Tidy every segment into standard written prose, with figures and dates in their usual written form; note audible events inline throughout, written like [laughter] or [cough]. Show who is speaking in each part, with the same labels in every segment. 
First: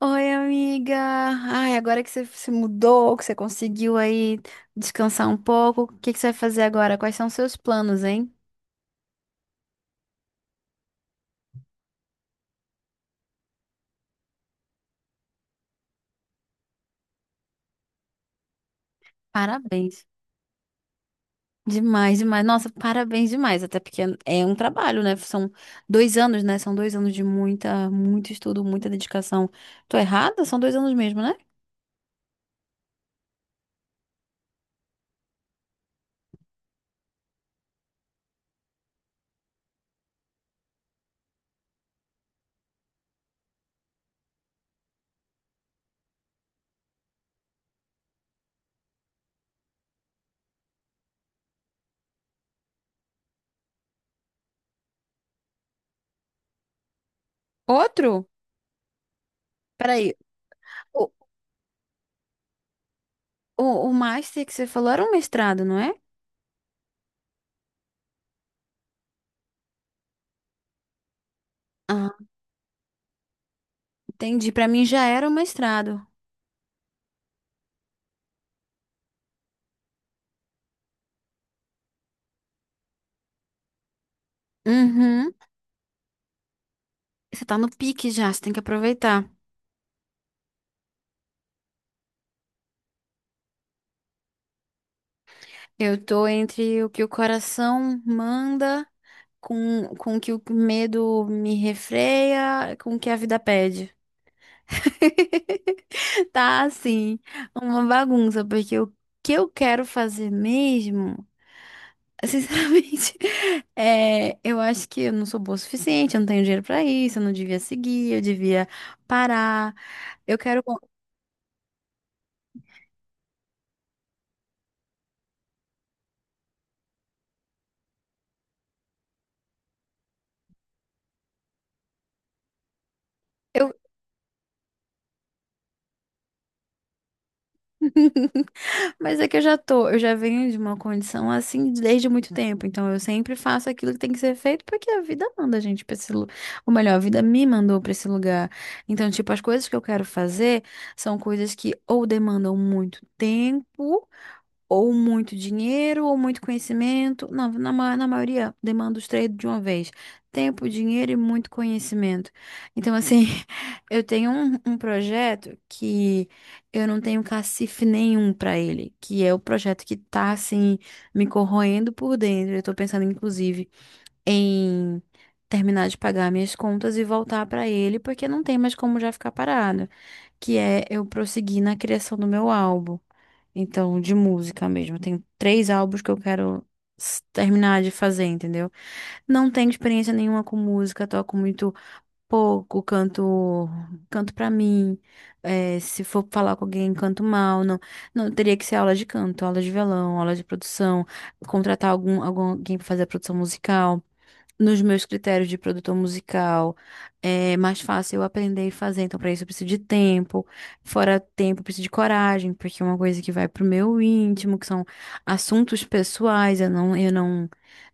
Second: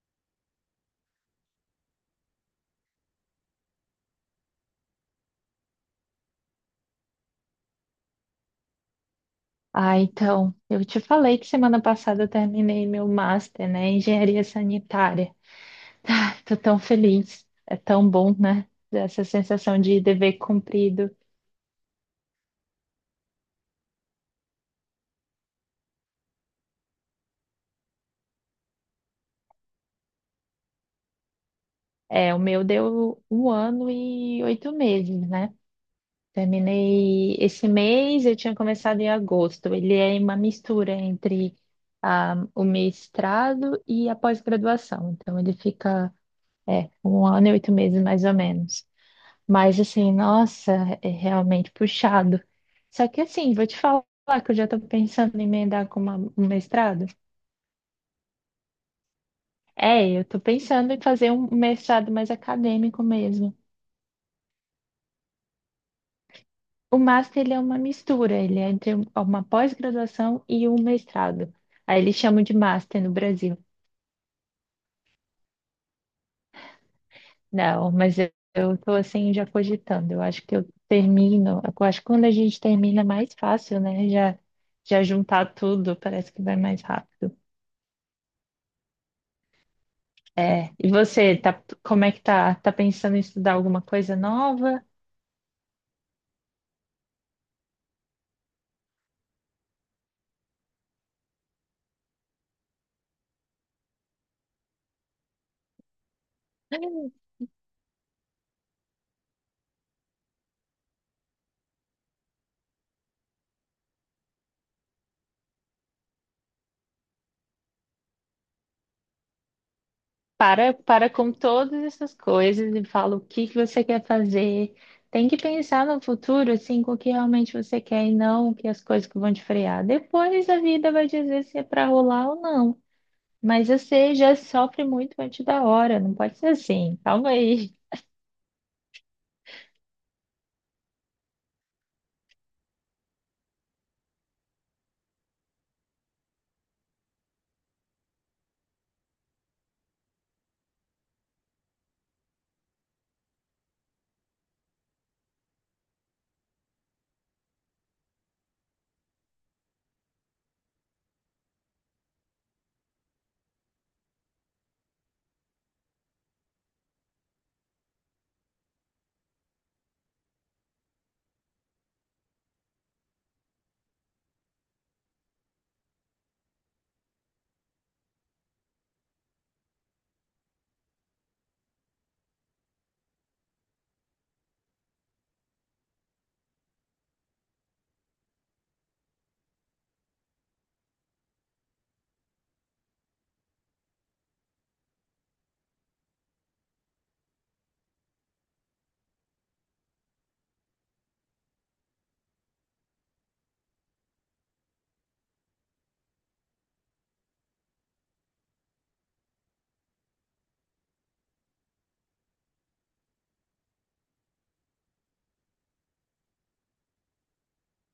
Speaker 1: Oi, amiga. Ai, agora que você se mudou, que você conseguiu aí descansar um pouco, o que que você vai fazer agora? Quais são os seus planos, hein?
Speaker 2: Ah, então, eu te falei que semana passada eu terminei meu master, né, em engenharia sanitária. [laughs] Ah, tô tão feliz. É tão bom, né? Essa sensação de
Speaker 1: Parabéns.
Speaker 2: dever cumprido.
Speaker 1: Demais, demais. Nossa, parabéns demais. Até porque é um trabalho, né? São dois anos, né? São dois anos de muito estudo, muita dedicação. Tô errada? São dois anos mesmo, né?
Speaker 2: É, o meu deu 1 ano e 8 meses, né? Terminei esse mês, eu tinha começado em agosto. Ele é uma mistura entre o mestrado e a pós-graduação. Então, ele fica, 1 ano e 8 meses mais ou menos. Mas assim, nossa, é realmente puxado. Só que assim, vou te falar que eu já estou pensando em emendar com um mestrado.
Speaker 1: Outro?
Speaker 2: É,
Speaker 1: Peraí.
Speaker 2: eu estou pensando em
Speaker 1: O,
Speaker 2: fazer um mestrado mais acadêmico mesmo.
Speaker 1: o, o master que você falou era um mestrado, não é?
Speaker 2: O master, ele é uma mistura, ele é entre uma pós-graduação e um mestrado. Aí
Speaker 1: Ah,
Speaker 2: eles chamam de master no Brasil.
Speaker 1: entendi. Pra mim já era um mestrado.
Speaker 2: Não, mas eu estou assim já cogitando. Eu acho que eu termino, eu acho que quando a gente termina é mais fácil, né? Já, já
Speaker 1: Uhum.
Speaker 2: juntar tudo, parece que vai mais rápido.
Speaker 1: Você tá no pique já, você tem que aproveitar.
Speaker 2: É, e você, tá, como é que tá? Tá pensando em estudar alguma coisa nova?
Speaker 1: Eu tô entre o que o coração manda com o que o medo me refreia, com o que a vida pede. [laughs] Tá assim, uma bagunça, porque o que eu quero fazer mesmo, sinceramente, [laughs] é, eu acho que eu não sou boa o suficiente, eu não tenho dinheiro pra isso, eu não devia seguir, eu devia parar. Eu quero.
Speaker 2: Para, para com todas essas coisas e fala o que que você quer fazer. Tem que pensar no futuro, assim, com o que realmente você quer e não que as coisas que vão te frear. Depois a vida vai dizer se é para rolar ou não. Mas
Speaker 1: Eu...
Speaker 2: você já sofre muito antes da hora, não pode ser assim. Calma aí.
Speaker 1: [laughs] Mas é que eu já venho de uma condição assim desde muito tempo. Então eu sempre faço aquilo que tem que ser feito porque a vida manda a gente pra esse lugar. Ou melhor, a vida me mandou pra esse lugar. Então, tipo, as coisas que eu quero fazer são coisas que ou demandam muito tempo ou muito dinheiro, ou muito conhecimento. Não, na maioria demanda os três de uma vez. Tempo, dinheiro e muito conhecimento. Então, assim, [laughs] eu tenho um projeto que eu não tenho cacife nenhum para ele, que é o projeto que tá, assim, me corroendo por dentro. Eu tô pensando, inclusive, em terminar de pagar minhas contas e voltar para ele, porque não tem mais como já ficar parado, que é eu prosseguir na criação do meu álbum. Então, de música mesmo. Eu tenho três álbuns que eu quero terminar de fazer, entendeu? Não tenho experiência nenhuma com música, toco muito pouco, canto, canto pra mim. É, se for falar com alguém, canto mal. Não, não teria que ser aula de canto, aula de violão, aula de produção, contratar algum alguém pra fazer a produção musical nos meus critérios de produtor musical, é mais fácil eu aprender e fazer. Então, para isso, eu preciso de tempo. Fora tempo, eu preciso de coragem, porque é uma coisa que vai pro meu íntimo, que são assuntos pessoais. Eu não,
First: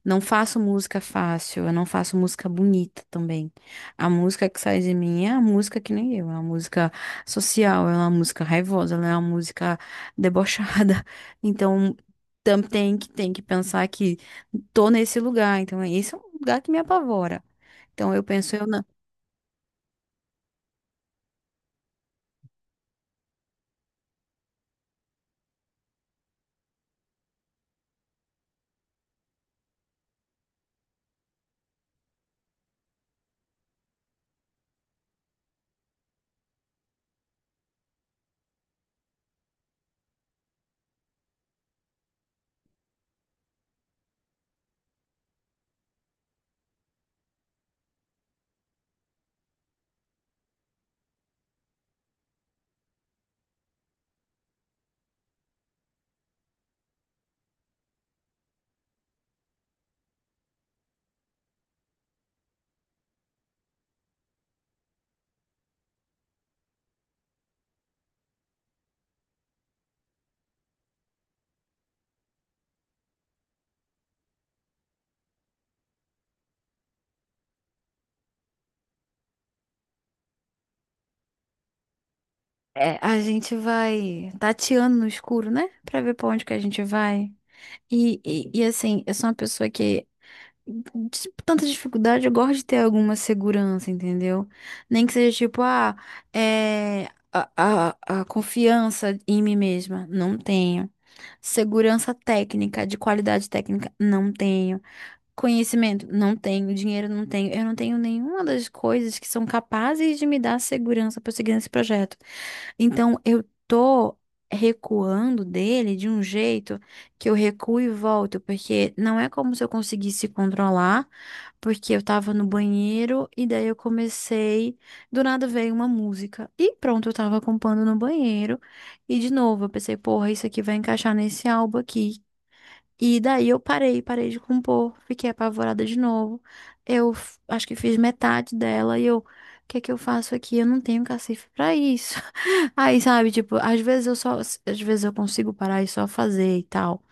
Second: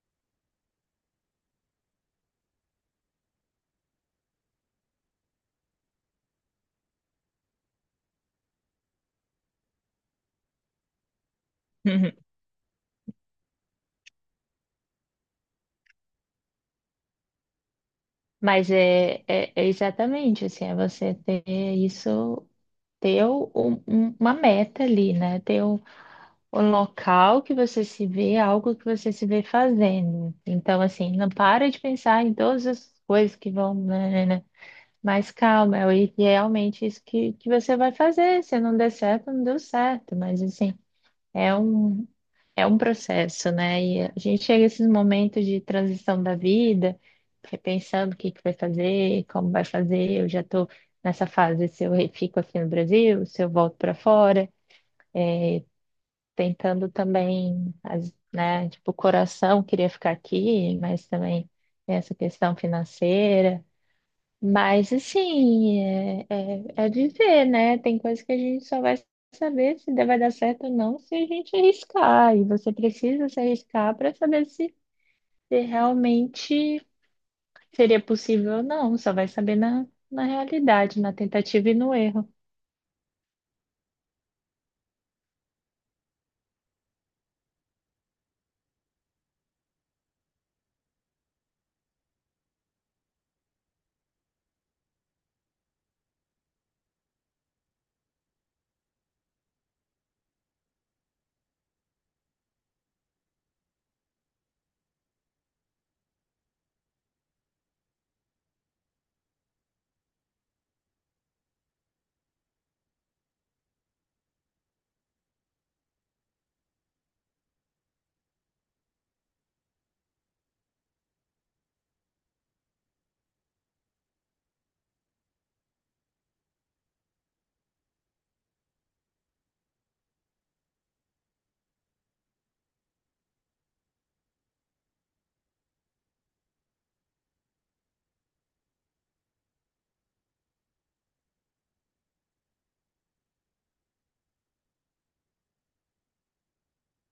Speaker 1: não faço música fácil, eu não faço música bonita também. A música que sai de mim é a música que nem eu, é uma música social, ela é uma música raivosa, ela é uma música debochada. [laughs] Então,
Speaker 2: [laughs]
Speaker 1: tem que pensar que tô nesse lugar, então esse é um lugar que me apavora. Então eu penso, eu
Speaker 2: Mas
Speaker 1: não.
Speaker 2: é exatamente assim, é você ter isso, ter uma meta ali, né? Ter um o local que você se vê, algo que você se vê fazendo. Então, assim, não para de pensar em todas as coisas que vão, né. Mas calma, realmente isso que você vai fazer. Se não der certo, não deu certo. Mas, assim, é um. É um processo, né? E a gente chega a esses momentos de transição da vida, repensando o que que vai fazer, como vai fazer. Eu já estou nessa fase, se eu fico aqui no Brasil, se eu volto para fora, tentando também, né? Tipo, o coração queria ficar aqui, mas também tem essa questão financeira. Mas assim, é de ver, né? Tem coisa que a gente só vai saber se vai dar certo ou não se a gente arriscar. E você precisa se arriscar para saber se, se realmente seria possível ou não. Só vai saber na, na realidade, na tentativa e no erro.
Speaker 1: É, a gente vai tateando no escuro, né? Pra ver pra onde que a gente vai. E, assim, eu sou uma pessoa que, de tanta dificuldade, eu gosto de ter alguma segurança, entendeu? Nem que seja tipo, ah, é. A confiança em mim mesma, não tenho. Segurança técnica, de qualidade técnica, não tenho. Conhecimento, não tenho, dinheiro não tenho, eu não tenho nenhuma das coisas que são capazes de me dar segurança para seguir nesse projeto. Então, eu tô recuando dele de um jeito que eu recuo e volto, porque não é como se eu conseguisse controlar, porque eu tava no banheiro e daí eu comecei, do nada veio uma música e pronto, eu tava compondo no banheiro e de novo eu pensei, porra, isso aqui vai encaixar nesse álbum aqui e daí eu parei, parei de compor, fiquei apavorada de novo. Eu acho que fiz metade dela e eu, o que é que eu faço aqui? Eu não tenho cacife pra isso. [laughs] Aí, sabe, tipo, às vezes eu consigo parar e só fazer e tal.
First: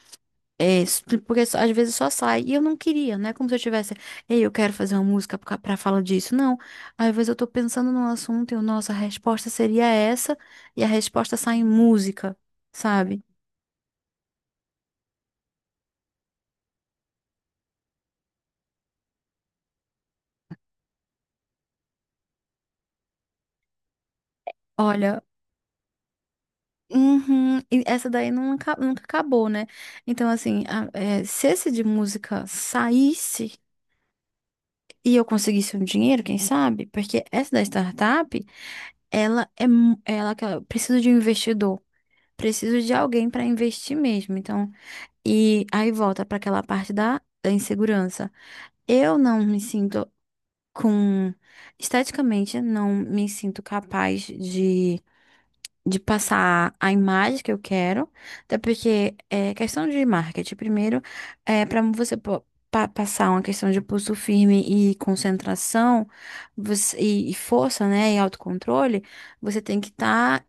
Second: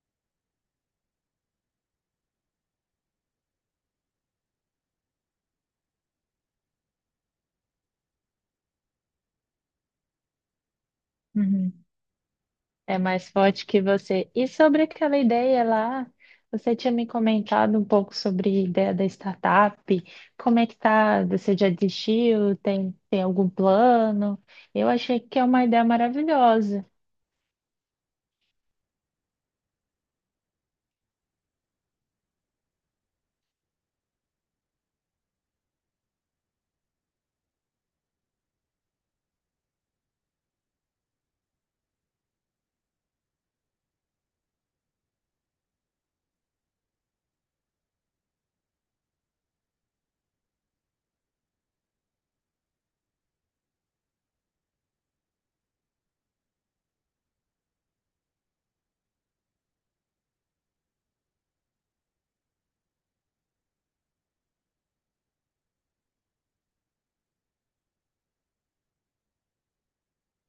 Speaker 1: É, porque às vezes só sai. E eu não queria, né? Como se eu tivesse, ei, eu quero fazer uma música pra falar disso. Não. Às vezes eu tô pensando num assunto e eu, nossa, a resposta seria essa, e a resposta sai em
Speaker 2: Uhum.
Speaker 1: música,
Speaker 2: É
Speaker 1: sabe?
Speaker 2: mais forte que você. E sobre aquela ideia lá, você tinha me comentado um pouco sobre a ideia da startup. Como é que tá? Você já desistiu? Tem, tem algum plano? Eu achei
Speaker 1: Olha,
Speaker 2: que é uma ideia maravilhosa,
Speaker 1: uhum, e essa daí nunca acabou, né? Então, assim, é, se esse de música saísse e eu conseguisse um dinheiro, quem sabe? Porque essa da startup, ela é mu- ela que ela- precisa de um investidor, preciso de alguém para investir mesmo. Então, e aí volta para aquela parte da, insegurança. Eu não me sinto com, esteticamente não me sinto capaz de passar a imagem que eu quero, até porque é questão de marketing. Primeiro, é, para você passar uma questão de pulso firme e concentração e força, né, e autocontrole, você tem que estar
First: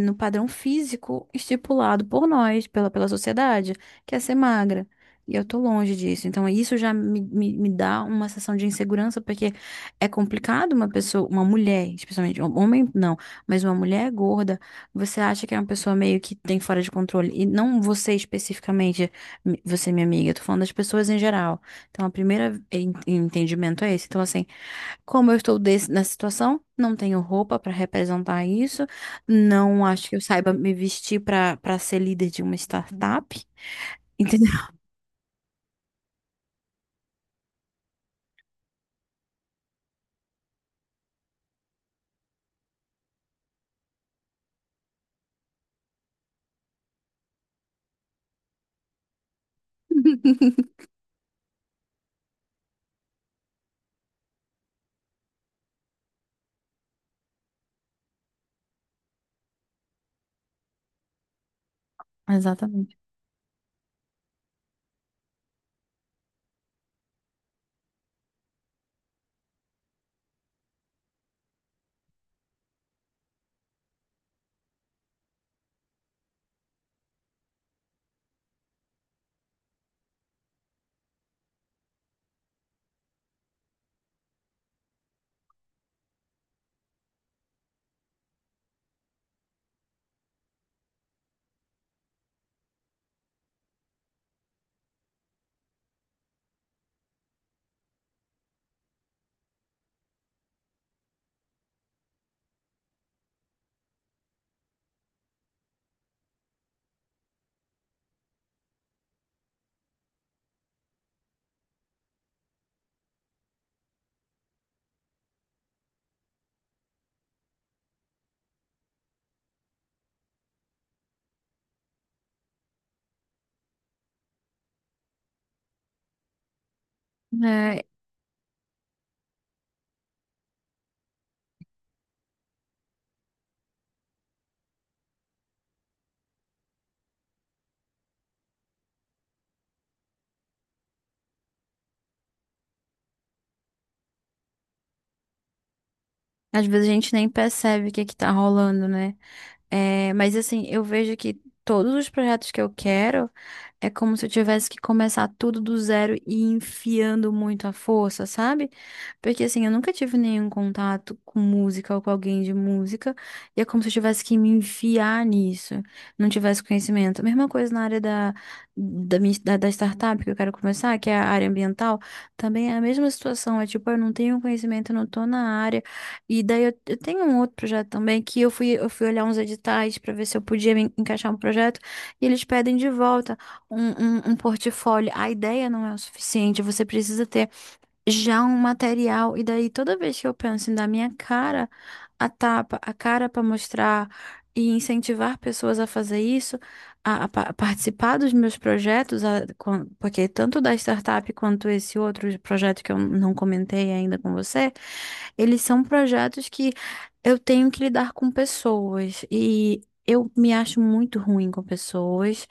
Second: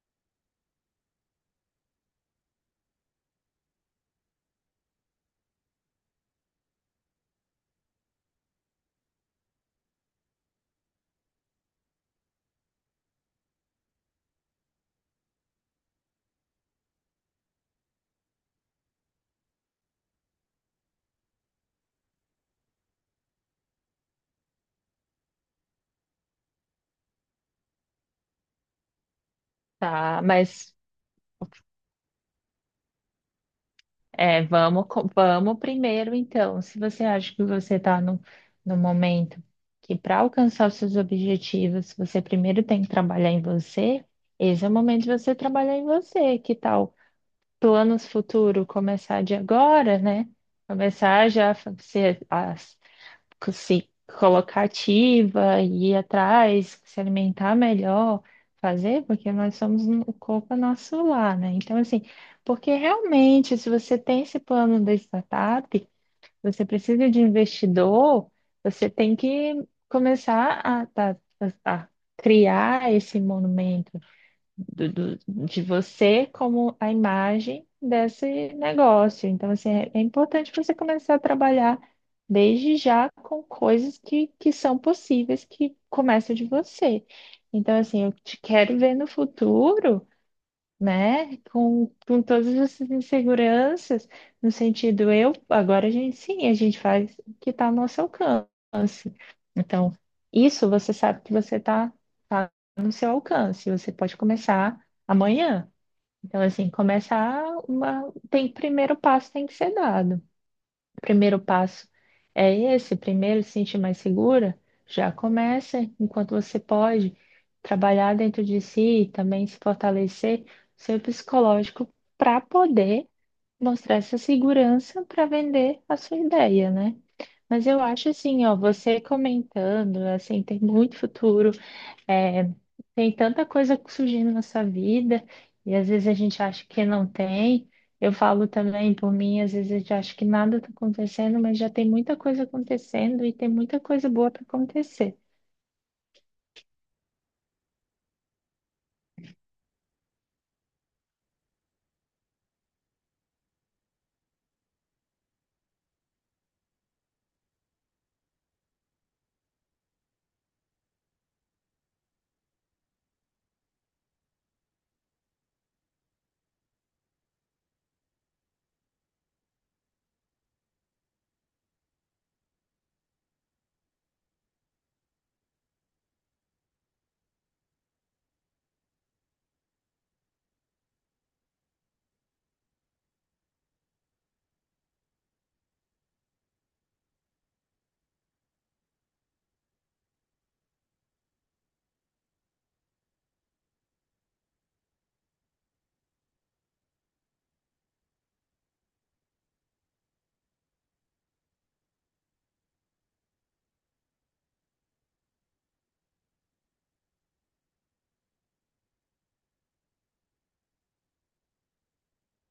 Speaker 1: no padrão físico estipulado por nós, pela sociedade, que é ser magra. E eu tô longe disso. Então, isso já me dá uma sensação de insegurança, porque é complicado uma pessoa, uma mulher, especialmente, um homem não, mas uma mulher gorda você acha que é uma pessoa meio que tem fora de controle? E não você especificamente, você, minha amiga, eu tô falando das pessoas em geral. Então, a primeira entendimento é esse. Então, assim, como eu estou nessa situação, não tenho roupa pra representar isso, não acho que eu
Speaker 2: tá?
Speaker 1: saiba me
Speaker 2: Mas
Speaker 1: vestir pra para ser líder de uma startup,
Speaker 2: é,
Speaker 1: entendeu?
Speaker 2: vamos, vamos primeiro, então. Se você acha que você está no, no momento que para alcançar os seus objetivos, você primeiro tem que trabalhar em você, esse é o momento de você trabalhar em você. Que tal planos futuro começar de agora, né?
Speaker 1: [laughs]
Speaker 2: Começar já a fa- se, a co- se colocar ativa, ir atrás, se alimentar melhor, fazer, porque nós somos o corpo é nosso lar, né? Então, assim, porque
Speaker 1: Exatamente.
Speaker 2: realmente, se você tem esse plano da startup, você precisa de investidor, você tem que começar a criar esse monumento do- de você como a imagem desse negócio. Então, assim, é importante você começar a trabalhar desde já com coisas que são possíveis, que começam de você. Então, assim, eu te quero ver no futuro, né? Com todas essas inseguranças, no sentido, eu, agora a gente sim, a gente faz o que está ao nosso alcance. Então, isso você sabe que você está, tá tá no seu alcance, você pode começar amanhã. Então, assim, começar uma, tem primeiro passo tem que ser dado. O primeiro passo é esse, primeiro se sentir mais segura, já começa enquanto você pode trabalhar dentro de si e também se fortalecer seu psicológico para poder mostrar essa segurança para vender a sua ideia, né? Mas eu
Speaker 1: É,
Speaker 2: acho assim, ó, você comentando, assim, tem muito futuro. É, tem tanta coisa surgindo na sua vida e às vezes a gente acha que não tem. Eu falo também por mim, às vezes a gente acha que nada está acontecendo, mas já tem muita coisa acontecendo e tem muita coisa boa para acontecer.
Speaker 1: às vezes a gente nem percebe o que que tá rolando, né? É, mas assim, eu vejo que todos os projetos que eu quero é como se eu tivesse que começar tudo do zero e enfiando muito a força, sabe? Porque assim, eu nunca tive nenhum contato com música ou com alguém de música, e é como se eu tivesse que me enfiar nisso, não tivesse conhecimento. Mesma coisa na área da startup que eu quero começar, que é a área ambiental, também é a mesma situação, é tipo, eu não tenho conhecimento, eu não tô na área. E daí eu tenho um outro projeto também que eu fui olhar uns editais para ver se eu podia me encaixar um projeto e eles pedem de volta um portfólio. A ideia não é o suficiente, você precisa ter já um material. E daí, toda vez que eu penso em dar minha cara a tapa, a cara para mostrar e incentivar pessoas a fazer isso, a participar dos meus projetos, porque tanto da startup quanto esse outro projeto que eu não comentei ainda com você, eles são projetos que eu tenho que lidar com pessoas e eu me acho muito ruim com pessoas.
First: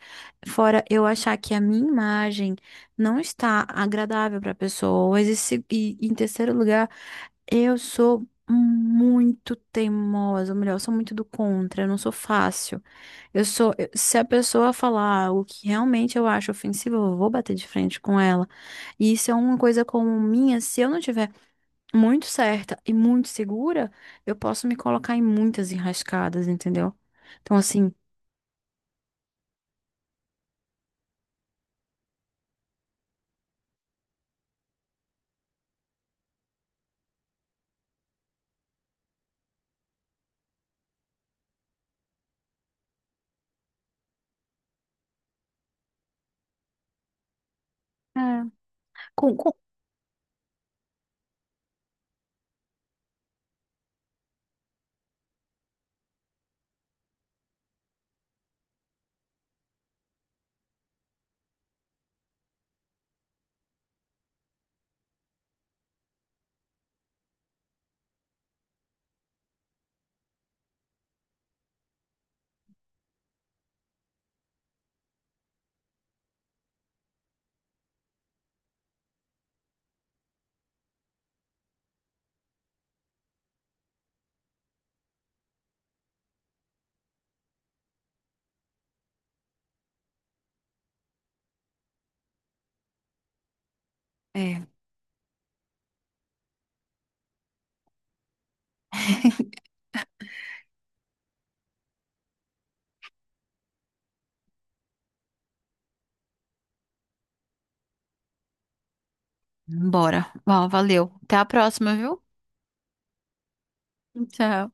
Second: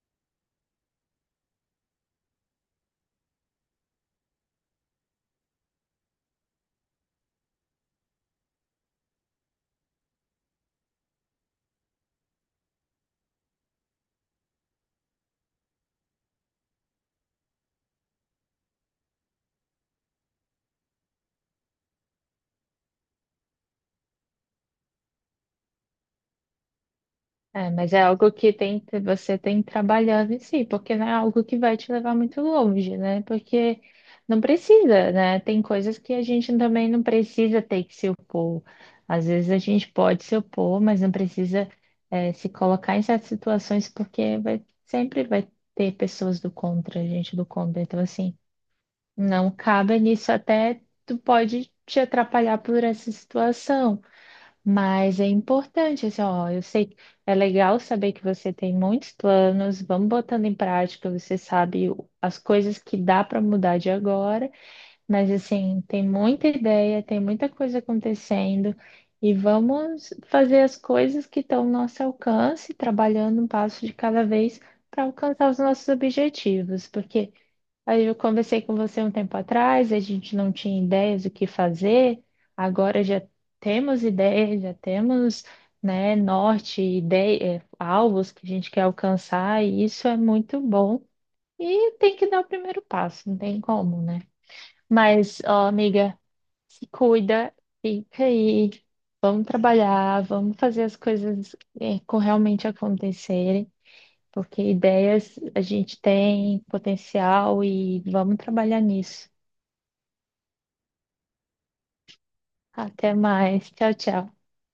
Speaker 1: Fora eu achar que a minha imagem não está agradável para pessoas. E, se- e em terceiro lugar, eu sou muito teimosa, ou melhor, eu sou muito do contra, eu não sou fácil. Se a pessoa falar algo que realmente eu acho ofensivo, eu vou bater de frente com ela. E isso é uma coisa como minha, se eu não tiver muito certa e muito segura, eu posso me colocar em muitas enrascadas, entendeu? Então,
Speaker 2: É, mas
Speaker 1: assim,
Speaker 2: é algo que tem, você tem que trabalhar em si, porque não é algo que vai te levar muito longe, né? Porque não precisa, né? Tem coisas que a gente também não precisa ter que se opor. Às vezes a gente pode se opor, mas não precisa, se colocar em certas situações, porque vai, sempre vai ter pessoas do contra, gente do contra. Então,
Speaker 1: é.
Speaker 2: assim,
Speaker 1: com,
Speaker 2: não
Speaker 1: com...
Speaker 2: cabe nisso, até tu pode te atrapalhar por essa situação. Mas é importante, assim, ó, eu sei, é legal saber que você tem muitos planos, vamos botando em prática, você sabe as coisas que dá para mudar de agora, mas assim, tem muita ideia, tem muita coisa acontecendo e vamos fazer as coisas que estão ao nosso alcance, trabalhando um passo de cada vez para alcançar os nossos objetivos, porque aí eu conversei com você um tempo atrás, a gente não tinha ideias do que fazer, agora já temos ideias, já temos, né, norte, ideia, alvos que a gente quer alcançar, e isso é muito bom. E tem que dar o primeiro passo, não tem como, né?
Speaker 1: É,
Speaker 2: Mas, ó, amiga, se cuida, fica aí, vamos
Speaker 1: [laughs]
Speaker 2: trabalhar, vamos fazer as coisas, realmente acontecerem. Porque ideias a gente tem potencial e vamos trabalhar nisso.
Speaker 1: bora. Ó, valeu. Até a próxima, viu?
Speaker 2: Até mais. Tchau, tchau.
Speaker 1: Tchau.